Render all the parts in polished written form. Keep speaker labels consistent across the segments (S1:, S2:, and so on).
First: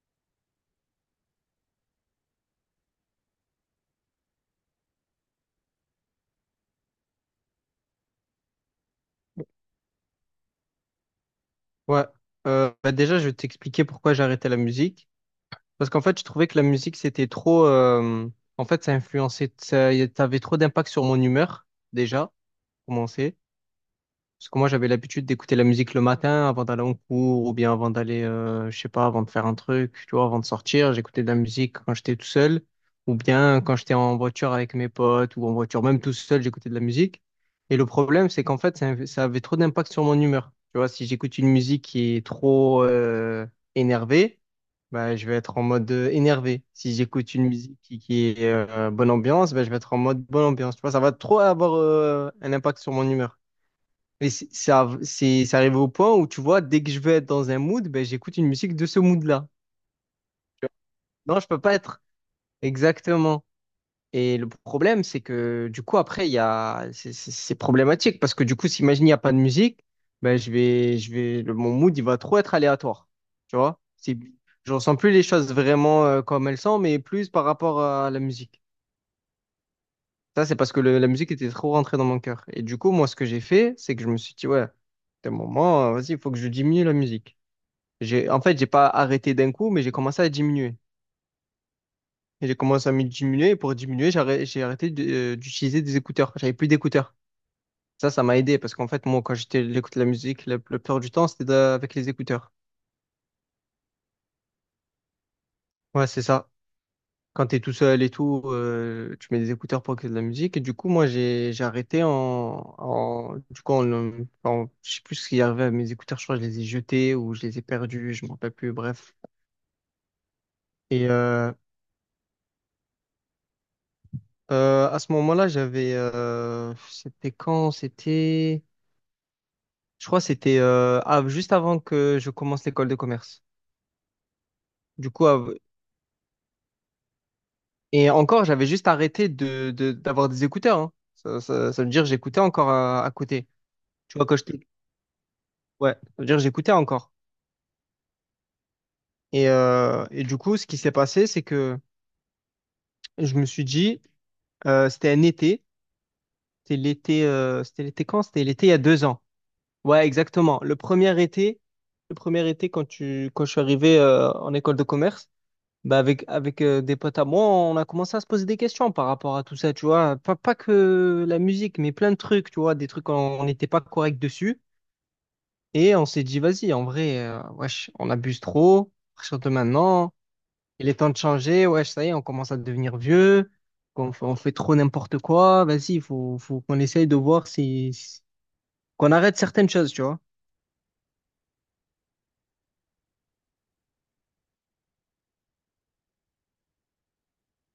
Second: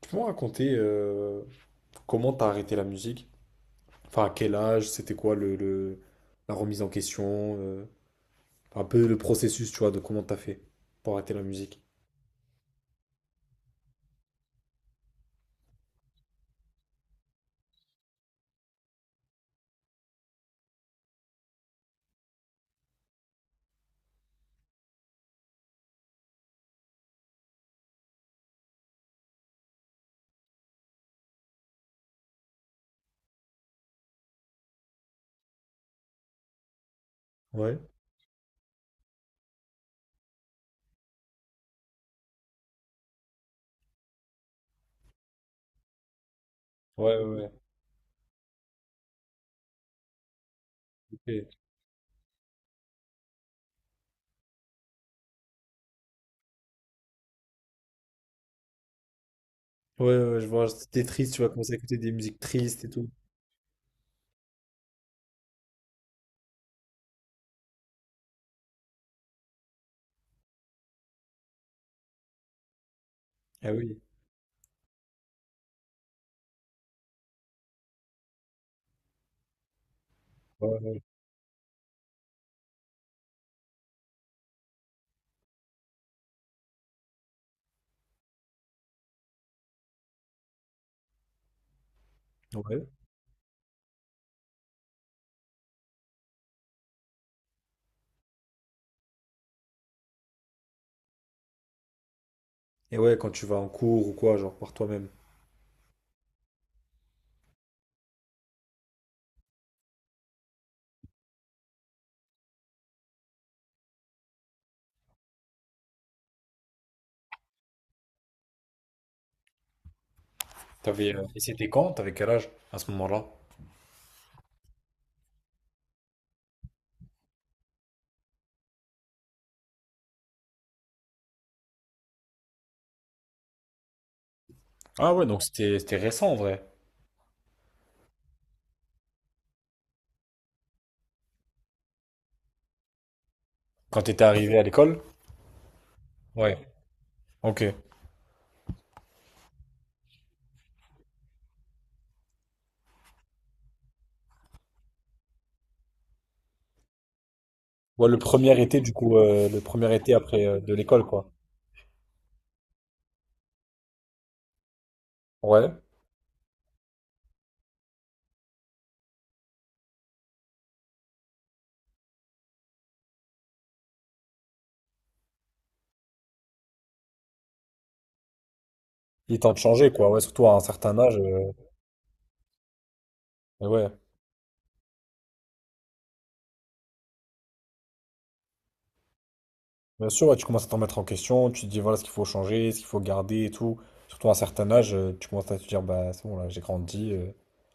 S1: Tu peux me raconter comment t'as arrêté la musique? Enfin, à quel âge? C'était quoi la remise en question? Un peu le processus, tu vois, de comment t'as fait pour arrêter la musique.
S2: Ouais. Bah déjà, je vais t'expliquer pourquoi j'ai arrêté la musique. Parce qu'en fait, je trouvais que la musique, c'était trop. En fait, ça influençait. Ça avait trop d'impact sur mon humeur, déjà, pour commencer. Parce que moi, j'avais l'habitude d'écouter la musique le matin avant d'aller en cours ou bien avant d'aller, je sais pas, avant de faire un truc, tu vois, avant de sortir. J'écoutais de la musique quand j'étais tout seul ou bien quand j'étais en voiture avec mes potes ou en voiture, même tout seul, j'écoutais de la musique. Et
S1: Ouais.
S2: le problème, c'est qu'en fait, ça avait trop d'impact sur mon humeur. Tu vois, si j'écoute une musique qui est trop énervée, bah, je vais être en mode énervé. Si
S1: Ouais, ouais,
S2: j'écoute une
S1: ouais.
S2: musique qui est bonne ambiance, bah, je vais être en mode bonne ambiance. Tu vois, ça va trop
S1: Ok.
S2: avoir un impact sur mon humeur. Et c'est arrivé au point où, tu vois, dès que je veux être dans un mood, ben, j'écoute une musique de ce mood-là.
S1: Ouais, ouais, je vois. C'était triste,
S2: Non,
S1: tu
S2: je
S1: vas
S2: peux
S1: commencer
S2: pas
S1: à écouter
S2: être.
S1: des musiques tristes et tout.
S2: Exactement. Et le problème, c'est que, du coup, après, il y a... c'est problématique parce que, du coup, s'imagine, il n'y a pas de musique, ben, je vais... mon mood, il va trop être aléatoire. Tu
S1: Ah
S2: vois?
S1: oui.
S2: C'est... Je ressens plus les choses vraiment comme elles sont, mais plus par rapport à la musique. Ça, c'est parce
S1: Ouais,
S2: que
S1: ouais.
S2: la musique était trop rentrée dans mon cœur. Et du coup, moi, ce que j'ai fait, c'est que je me suis dit, ouais, d'un moment, vas-y, il faut que je diminue la musique. En fait, j'ai pas arrêté d'un coup, mais j'ai commencé à diminuer. Et j'ai
S1: Ouais.
S2: commencé à me diminuer, et pour diminuer, d'utiliser des écouteurs. J'avais plus d'écouteurs. Ça m'a aidé, parce qu'en fait, moi, j'écoute la musique, la plupart du temps, c'était avec les écouteurs.
S1: Et ouais, quand tu vas en cours ou quoi, genre par toi-même.
S2: Ouais, c'est ça. Quand t'es tout seul et tout, tu mets des écouteurs pour écouter de la musique. Et du coup, moi, j'ai arrêté en, en, du coup, en, en- en- je sais plus ce qui est arrivé à mes écouteurs. Je crois que je les ai jetés ou je les ai perdus, je m'en rappelle plus, bref. Et,
S1: T'avais, et
S2: euh,
S1: c'était quand? T'avais quel âge à ce moment-là?
S2: À ce moment-là, c'était quand? C'était, je crois, que c'était juste avant que je commence l'école de commerce. Du
S1: Ah ouais,
S2: coup,
S1: donc
S2: av-
S1: c'était récent en vrai.
S2: et encore, j'avais juste arrêté d'avoir des écouteurs. Hein. Ça veut dire que j'écoutais encore à côté.
S1: Quand
S2: Tu
S1: t'étais
S2: vois,
S1: arrivé à l'école?
S2: ouais, ça veut dire que
S1: Ouais.
S2: j'écoutais encore.
S1: Ok.
S2: Et du coup, ce qui s'est passé, c'est que je me suis dit, c'était un été, c'était l'été, euh, c'était l'été
S1: Ouais, le
S2: quand? C'était
S1: premier
S2: l'été il y a
S1: été, du
S2: deux
S1: coup,
S2: ans.
S1: le premier
S2: Ouais,
S1: été après
S2: exactement.
S1: de
S2: Le
S1: l'école,
S2: premier
S1: quoi.
S2: été, le premier été quand quand je suis arrivé en école de commerce,
S1: Ouais,
S2: bah avec des potes à moi, on a commencé à se poser des questions par rapport à tout ça, tu vois. Pas que la musique, mais plein de trucs, tu vois, des trucs on n'était pas correct dessus. Et on s'est dit, vas-y, en vrai, wesh, on abuse trop. À
S1: il est
S2: partir de
S1: temps de changer, quoi.
S2: maintenant,
S1: Ouais, surtout à un
S2: il est
S1: certain
S2: temps de
S1: âge.
S2: changer. Wesh, ça y est, on commence à devenir vieux.
S1: Mais ouais,
S2: On fait trop n'importe quoi. Vas-y, il faut qu'on essaye de voir qu'on arrête certaines choses, tu
S1: bien
S2: vois.
S1: sûr, ouais, tu commences à te remettre en question, tu te dis, voilà ce qu'il faut changer, ce qu'il faut garder et tout. Surtout à un certain âge, tu commences à te dire, bah, c'est bon, là, j'ai grandi,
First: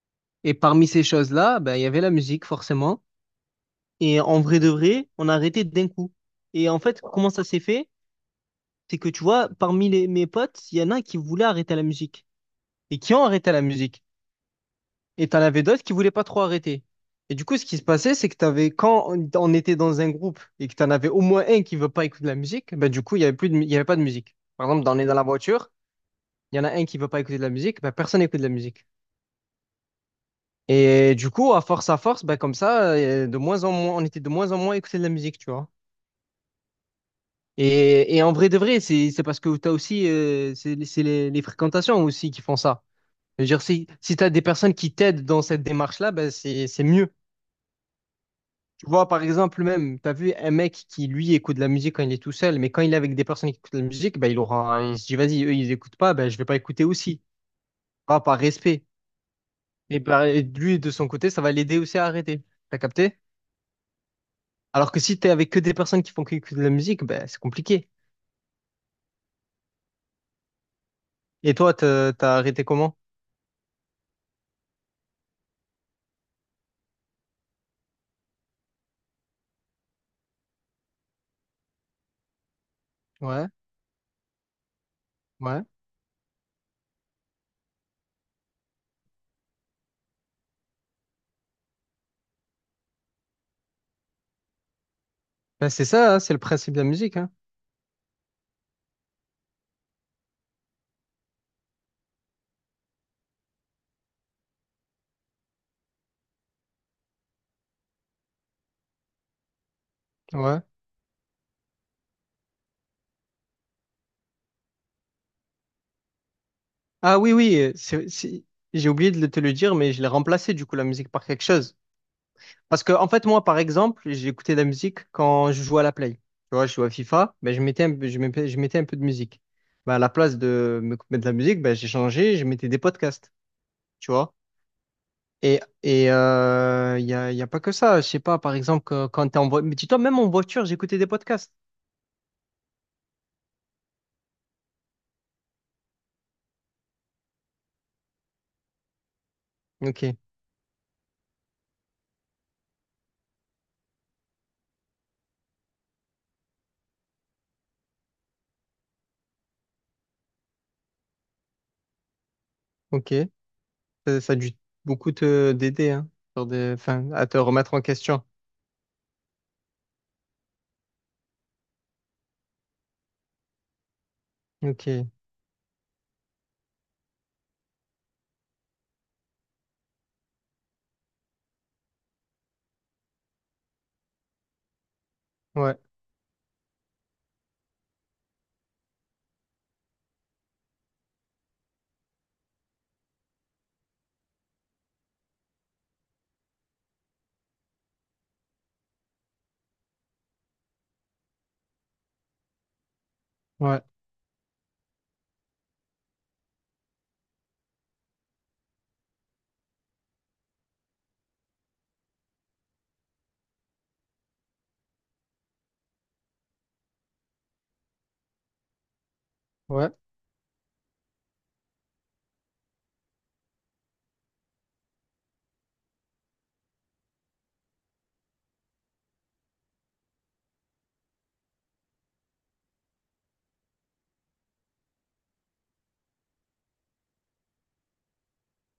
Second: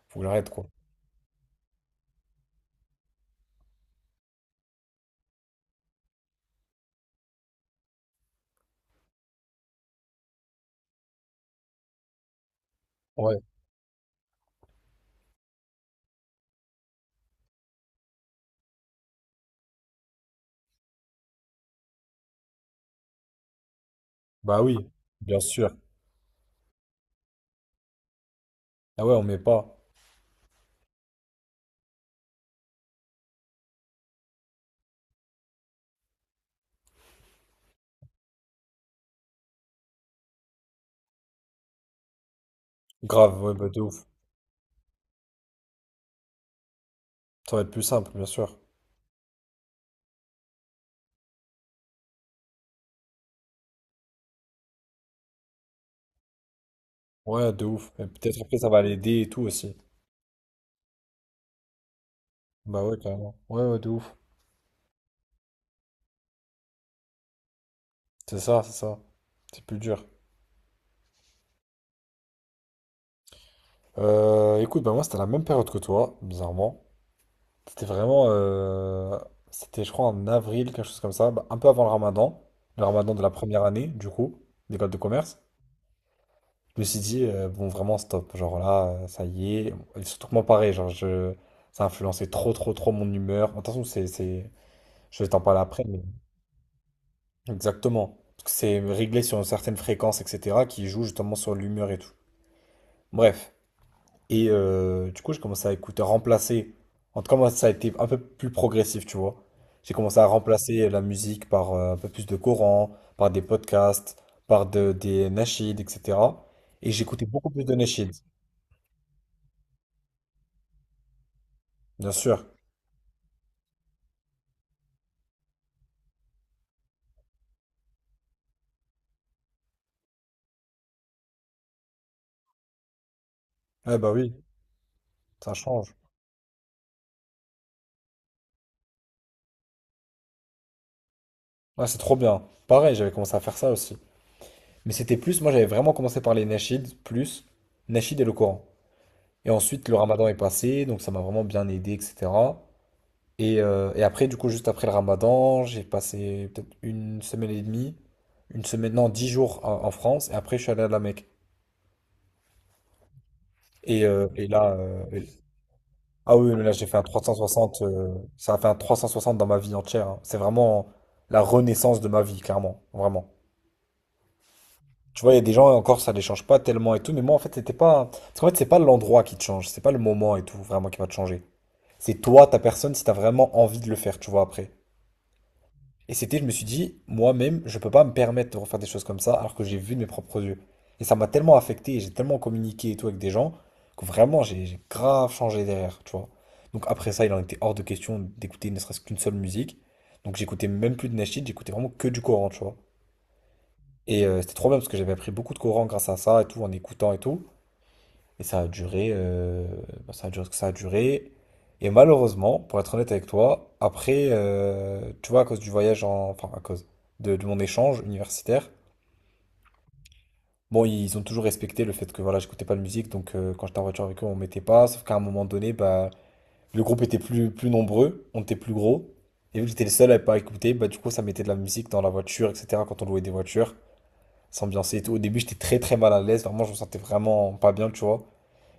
S1: faut que j'arrête,
S2: Et
S1: quoi.
S2: parmi ces choses-là, ben, il y avait la musique, forcément. Et en vrai de vrai, on a arrêté d'un coup. Et en fait, comment ça s'est fait? C'est que tu vois, parmi mes potes, il y en a qui voulaient arrêter la musique et qui ont
S1: Ouais,
S2: arrêté la musique. Et t'en avais d'autres qui voulaient pas trop arrêter. Et du coup, ce qui se passait, c'est que t'avais, quand on était dans un groupe et que t'en avais au moins un qui veut pas écouter de la musique, ben, du coup, il y avait plus il y avait pas de musique.
S1: bah
S2: Par
S1: oui,
S2: exemple, on est dans la
S1: bien sûr.
S2: voiture, il y en a un qui veut pas écouter de la musique, ben, personne n'écoute de la musique.
S1: Ah ouais, on met pas.
S2: Et du coup, à force, bah, comme ça, de moins en moins, on était de moins en moins écouté de la musique, tu vois. Et en vrai de vrai, c'est parce que tu as aussi, c'est les fréquentations aussi qui font ça.
S1: Grave,
S2: Je veux
S1: ouais,
S2: dire,
S1: bah, de ouf.
S2: si tu as des personnes qui t'aident dans cette démarche-là, bah, c'est mieux.
S1: Ça va être plus simple, bien sûr.
S2: Tu vois, par exemple, même, tu as vu un mec qui, lui, écoute de la musique quand il est tout seul, mais quand il est avec des personnes qui écoutent de la musique, bah, il se dit, vas-y, eux, ils écoutent pas, bah, je vais pas écouter aussi.
S1: Ouais, de ouf. Et
S2: Ah, par
S1: peut-être après, ça va
S2: respect.
S1: l'aider et tout aussi.
S2: Et bah, lui, de son côté, ça va l'aider aussi à arrêter. T'as
S1: Bah ouais,
S2: capté?
S1: carrément. Ouais, ouais, de ouf.
S2: Alors que si t'es avec que des personnes qui font que de la musique, ben c'est compliqué.
S1: C'est ça, c'est ça. C'est plus dur.
S2: Et toi, t'as arrêté comment?
S1: Écoute, bah moi c'était la même période que toi, bizarrement. C'était vraiment, c'était je crois en avril, quelque chose comme ça, bah, un peu avant le ramadan de la
S2: Ouais,
S1: première année du coup, d'école de commerce.
S2: ouais.
S1: Je me suis dit, bon vraiment stop, genre là, ça y est. Et surtout que moi pareil, genre je, ça a influencé trop trop trop mon humeur. Attention, c'est, je vais t'en parler
S2: Ben
S1: après,
S2: c'est
S1: mais
S2: ça, hein, c'est le principe de la musique, hein.
S1: exactement. Parce que c'est réglé sur une certaine fréquence, etc., qui joue justement sur l'humeur et tout. Bref. Et du coup, j'ai commencé à écouter, à remplacer. En tout cas, moi, ça a été un peu plus progressif, tu vois. J'ai commencé à
S2: Ouais.
S1: remplacer la musique par un peu plus de Coran, par des podcasts, par des nasheed, etc. Et
S2: Ah
S1: j'écoutais
S2: oui,
S1: beaucoup
S2: oui,
S1: plus de nasheed,
S2: j'ai oublié de te le dire, mais je l'ai remplacé du coup la musique par quelque chose.
S1: bien sûr.
S2: Parce que en fait, moi, par exemple, j'ai écouté de la musique quand je jouais à la Play. Tu vois, je jouais à FIFA, ben je mettais je mettais un peu de musique. Ben, à la place de me mettre de la musique, ben j'ai changé, je mettais des podcasts.
S1: Eh bah
S2: Tu
S1: oui,
S2: vois.
S1: ça
S2: Et
S1: change.
S2: et il euh, y a, y a pas que ça. Je sais pas, par exemple, quand t'es en voiture. Mais dis-toi, même en voiture, j'écoutais des podcasts.
S1: Ouais, c'est trop bien. Pareil, j'avais commencé à faire ça aussi. Mais c'était plus, moi, j'avais vraiment commencé par les nasheed, plus nasheed et le Coran. Et ensuite, le
S2: Ok,
S1: ramadan est passé, donc ça m'a vraiment bien aidé, etc. Et après, du coup, juste après le Ramadan, j'ai passé peut-être une semaine et demie, une semaine, non, dix jours en France, et après, je suis allé à la Mecque.
S2: ok.
S1: Et, euh,
S2: Ça a
S1: et
S2: dû
S1: là, euh,
S2: beaucoup
S1: et-
S2: te d'aider, hein,
S1: ah
S2: sur
S1: oui, mais là,
S2: des,
S1: j'ai fait un
S2: enfin, à te remettre
S1: 360,
S2: en question.
S1: ça a fait un 360 dans ma vie entière. Hein. C'est vraiment la renaissance de ma vie, clairement, vraiment.
S2: Ok,
S1: Tu vois, il y a des gens, encore, ça les change pas tellement et tout, mais moi, en fait, c'était pas. Parce qu'en fait, c'est pas l'endroit qui te change, c'est pas le moment et tout, vraiment, qui va te changer. C'est toi, ta personne, si t'as vraiment envie de le faire, tu vois, après.
S2: ouais,
S1: Et c'était, je me suis dit, moi-même, je peux pas me permettre de refaire des choses comme ça alors que j'ai vu de mes propres yeux. Et ça m'a tellement affecté, et j'ai tellement communiqué et tout avec des gens que vraiment j'ai grave changé derrière, tu vois. Donc après ça, il en était hors de question d'écouter ne serait-ce qu'une seule musique. Donc j'écoutais même plus de Nashid, j'écoutais vraiment que du Coran, tu vois.
S2: ouais,
S1: Et c'était trop bien parce que j'avais appris beaucoup de Coran grâce à ça et tout, en écoutant et tout. Et ça a duré, bah, ça a duré ce que ça a duré. Et malheureusement, pour être honnête avec toi, après, tu vois, à cause du voyage, enfin, à cause de mon échange universitaire,
S2: ouais,
S1: bon, ils ont toujours respecté le fait que voilà, j'écoutais pas de musique, donc quand j'étais en voiture avec eux, on mettait pas. Sauf qu'à un moment donné, bah, le groupe était plus nombreux, on était plus gros. Et vu que j'étais le seul à pas écouter, bah, du coup, ça mettait de la musique dans la voiture, etc., quand on louait des voitures, s'ambiancer et tout. Au début, j'étais très très mal à l'aise, vraiment, je me sentais vraiment pas bien, tu vois.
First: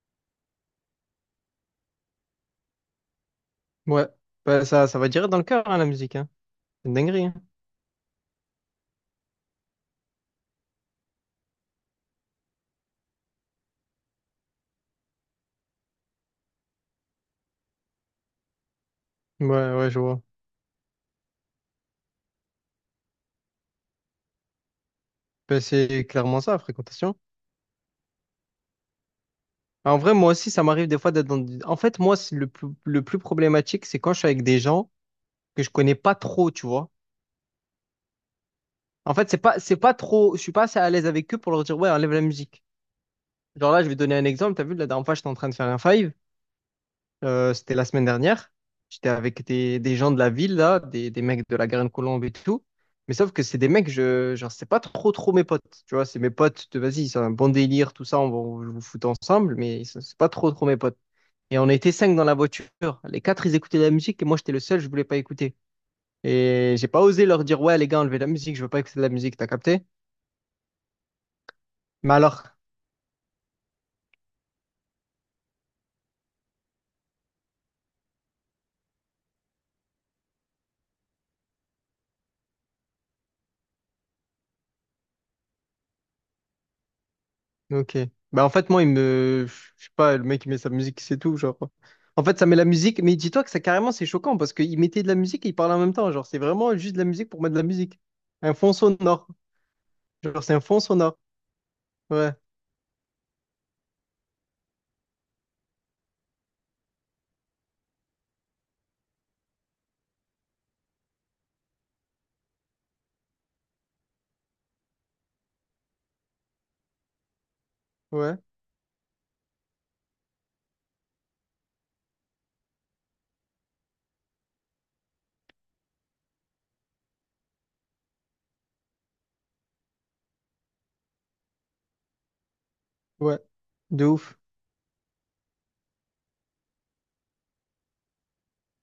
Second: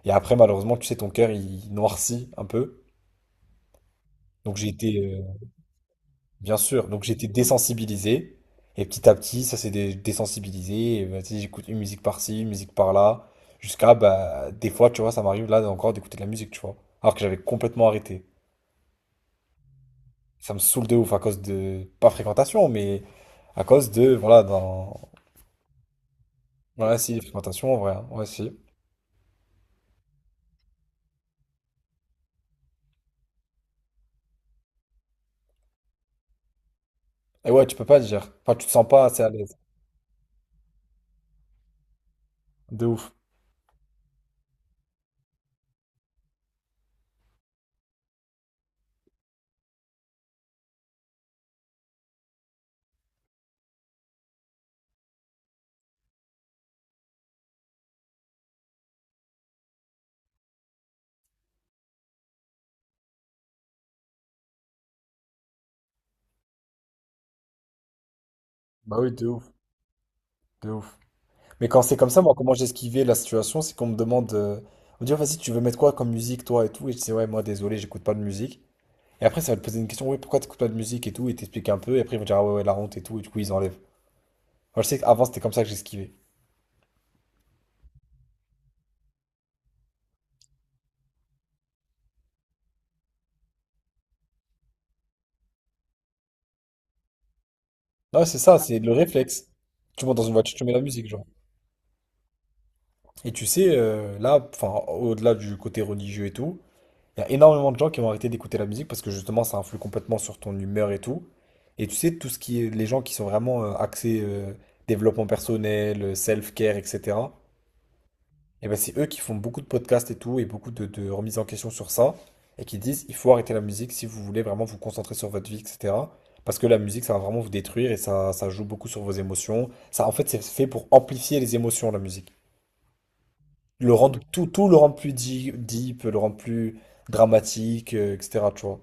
S1: Et après, malheureusement, tu sais, ton cœur, il noircit un peu.
S2: ouais.
S1: Donc
S2: Bah,
S1: j'ai été,
S2: ça va direct dans le cœur, hein, la musique, hein.
S1: bien sûr,
S2: C'est une
S1: donc j'ai
S2: dinguerie,
S1: été
S2: hein.
S1: désensibilisé. Et petit à petit, ça s'est désensibilisé. Et, bah, tu sais, j'écoute une musique par-ci, une musique par-là. Jusqu'à, bah, des fois, tu vois, ça m'arrive là encore d'écouter de la musique, tu vois. Alors que j'avais complètement arrêté.
S2: Ouais, ouais, je vois.
S1: Ça me saoule de ouf à cause de, pas fréquentation, mais à cause de, voilà, d'un...
S2: Bah, c'est clairement ça,
S1: Voilà,
S2: fréquentation.
S1: si, fréquentation, en vrai. Hein. Ouais, si.
S2: En vrai, moi aussi, ça m'arrive des fois d'être dans... des- En fait, moi, c'est le plus problématique, c'est quand je suis avec des gens que je connais pas trop, tu vois.
S1: Et ouais, tu peux pas le dire. Enfin, tu te sens pas
S2: En
S1: assez à
S2: fait,
S1: l'aise.
S2: c'est pas trop. Je suis pas assez à l'aise avec eux pour leur dire, ouais, enlève la musique.
S1: De ouf.
S2: Genre là, je vais donner un exemple. T'as vu, la dernière fois, j'étais en train de faire un five. C'était la semaine dernière. J'étais avec des gens de la ville, là, des mecs de la Garenne-Colombe et tout. Mais sauf que c'est des mecs, genre, c'est pas trop mes potes. Tu vois, c'est mes potes de vas-y, c'est un bon délire, tout ça, on va on vous foutre ensemble, mais c'est pas trop mes potes. Et on était cinq dans la voiture. Les quatre, ils écoutaient de la musique et moi, j'étais le seul, je voulais pas écouter. Et j'ai pas osé leur dire, ouais, les gars, enlevez la musique, je veux pas écouter
S1: Bah
S2: de la
S1: oui, de
S2: musique, t'as
S1: ouf,
S2: capté?
S1: de ouf. Mais quand c'est comme
S2: Mais
S1: ça, moi,
S2: alors.
S1: comment j'ai esquivé la situation, c'est qu'on me demande, on me dit, oh, vas-y, tu veux mettre quoi comme musique, toi et tout. Et je dis, ouais, moi, désolé, j'écoute pas de musique. Et après, ça va te poser une question, oui, pourquoi t'écoutes pas de musique et tout, et t'expliques un peu, et après, ils vont dire, ah ouais, ouais, la honte et tout, et du coup, ils enlèvent. Moi, je sais qu'avant, c'était comme ça que j'esquivais.
S2: Ok. Bah en fait moi il me je sais pas le mec il met sa musique c'est tout genre. En fait ça met la musique mais dis-toi que ça carrément c'est choquant parce qu'il mettait de la musique et il parlait en même temps genre c'est vraiment juste de la musique pour mettre de la musique.
S1: Non, c'est
S2: Un
S1: ça,
S2: fond
S1: c'est le
S2: sonore.
S1: réflexe. Tu montes dans une
S2: Genre
S1: voiture,
S2: c'est un
S1: tu mets
S2: fond
S1: la musique,
S2: sonore.
S1: genre.
S2: Ouais
S1: Et tu sais, là, enfin, au-delà du côté religieux et tout, il y a énormément de gens qui vont arrêter d'écouter la musique parce que justement ça influe complètement sur ton humeur et tout. Et tu sais, tout ce qui est les gens qui sont vraiment axés développement personnel, self-care, etc.
S2: ouais
S1: Et ben c'est eux qui font beaucoup de podcasts et tout et beaucoup de remises en question sur ça et qui disent il faut arrêter la musique si vous voulez vraiment vous concentrer sur votre vie, etc. Parce que la musique ça va vraiment vous détruire et ça joue beaucoup sur vos émotions. Ça en fait c'est fait pour amplifier les émotions la musique.
S2: ouais.
S1: Le
S2: De
S1: rendre
S2: ouf.
S1: tout, tout le rendre plus deep, deep, le rendre plus dramatique, etc. Tu vois.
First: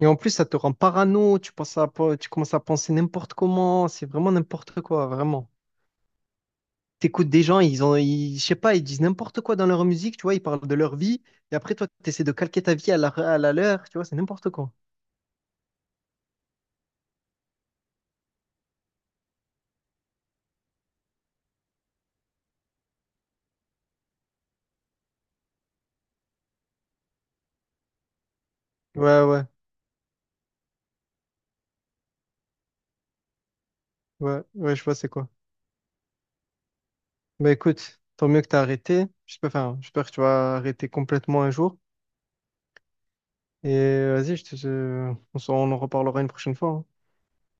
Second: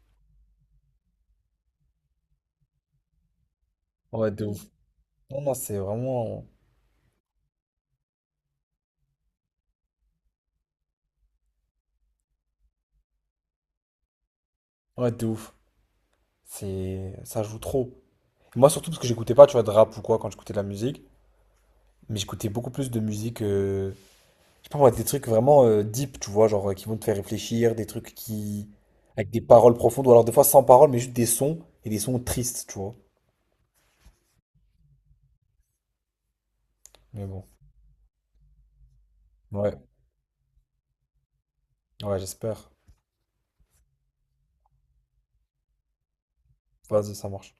S2: Et en plus ça te rend parano tu commences à penser n'importe comment c'est
S1: Ouais,
S2: vraiment
S1: de ouf.
S2: n'importe quoi
S1: Non,
S2: vraiment.
S1: non, c'est vraiment.
S2: T'écoutes des gens je sais pas ils disent n'importe quoi dans leur musique tu vois ils parlent de leur vie et après toi t'essaies de calquer ta vie à la leur tu vois c'est n'importe quoi.
S1: Ouais, de ouf. C'est... Ça joue trop. Moi, surtout parce que j'écoutais pas, tu vois, de rap ou quoi quand j'écoutais de la musique. Mais j'écoutais beaucoup plus de musique. Je sais pas moi, des trucs vraiment deep, tu vois, genre qui vont te faire réfléchir, des trucs qui.
S2: Ouais
S1: Avec des
S2: ouais.
S1: paroles profondes, ou alors des fois sans paroles, mais juste des sons, et des sons tristes, tu vois.
S2: Ouais, ouais, je vois c'est quoi.
S1: Mais bon.
S2: Bah écoute, tant mieux que t'as arrêté. J'espère,
S1: Ouais,
S2: enfin, j'espère que tu vas arrêter complètement un jour.
S1: ouais, j'espère.
S2: Et vas-y, on on en reparlera une prochaine fois. Hein.
S1: Vas-y, ça marche.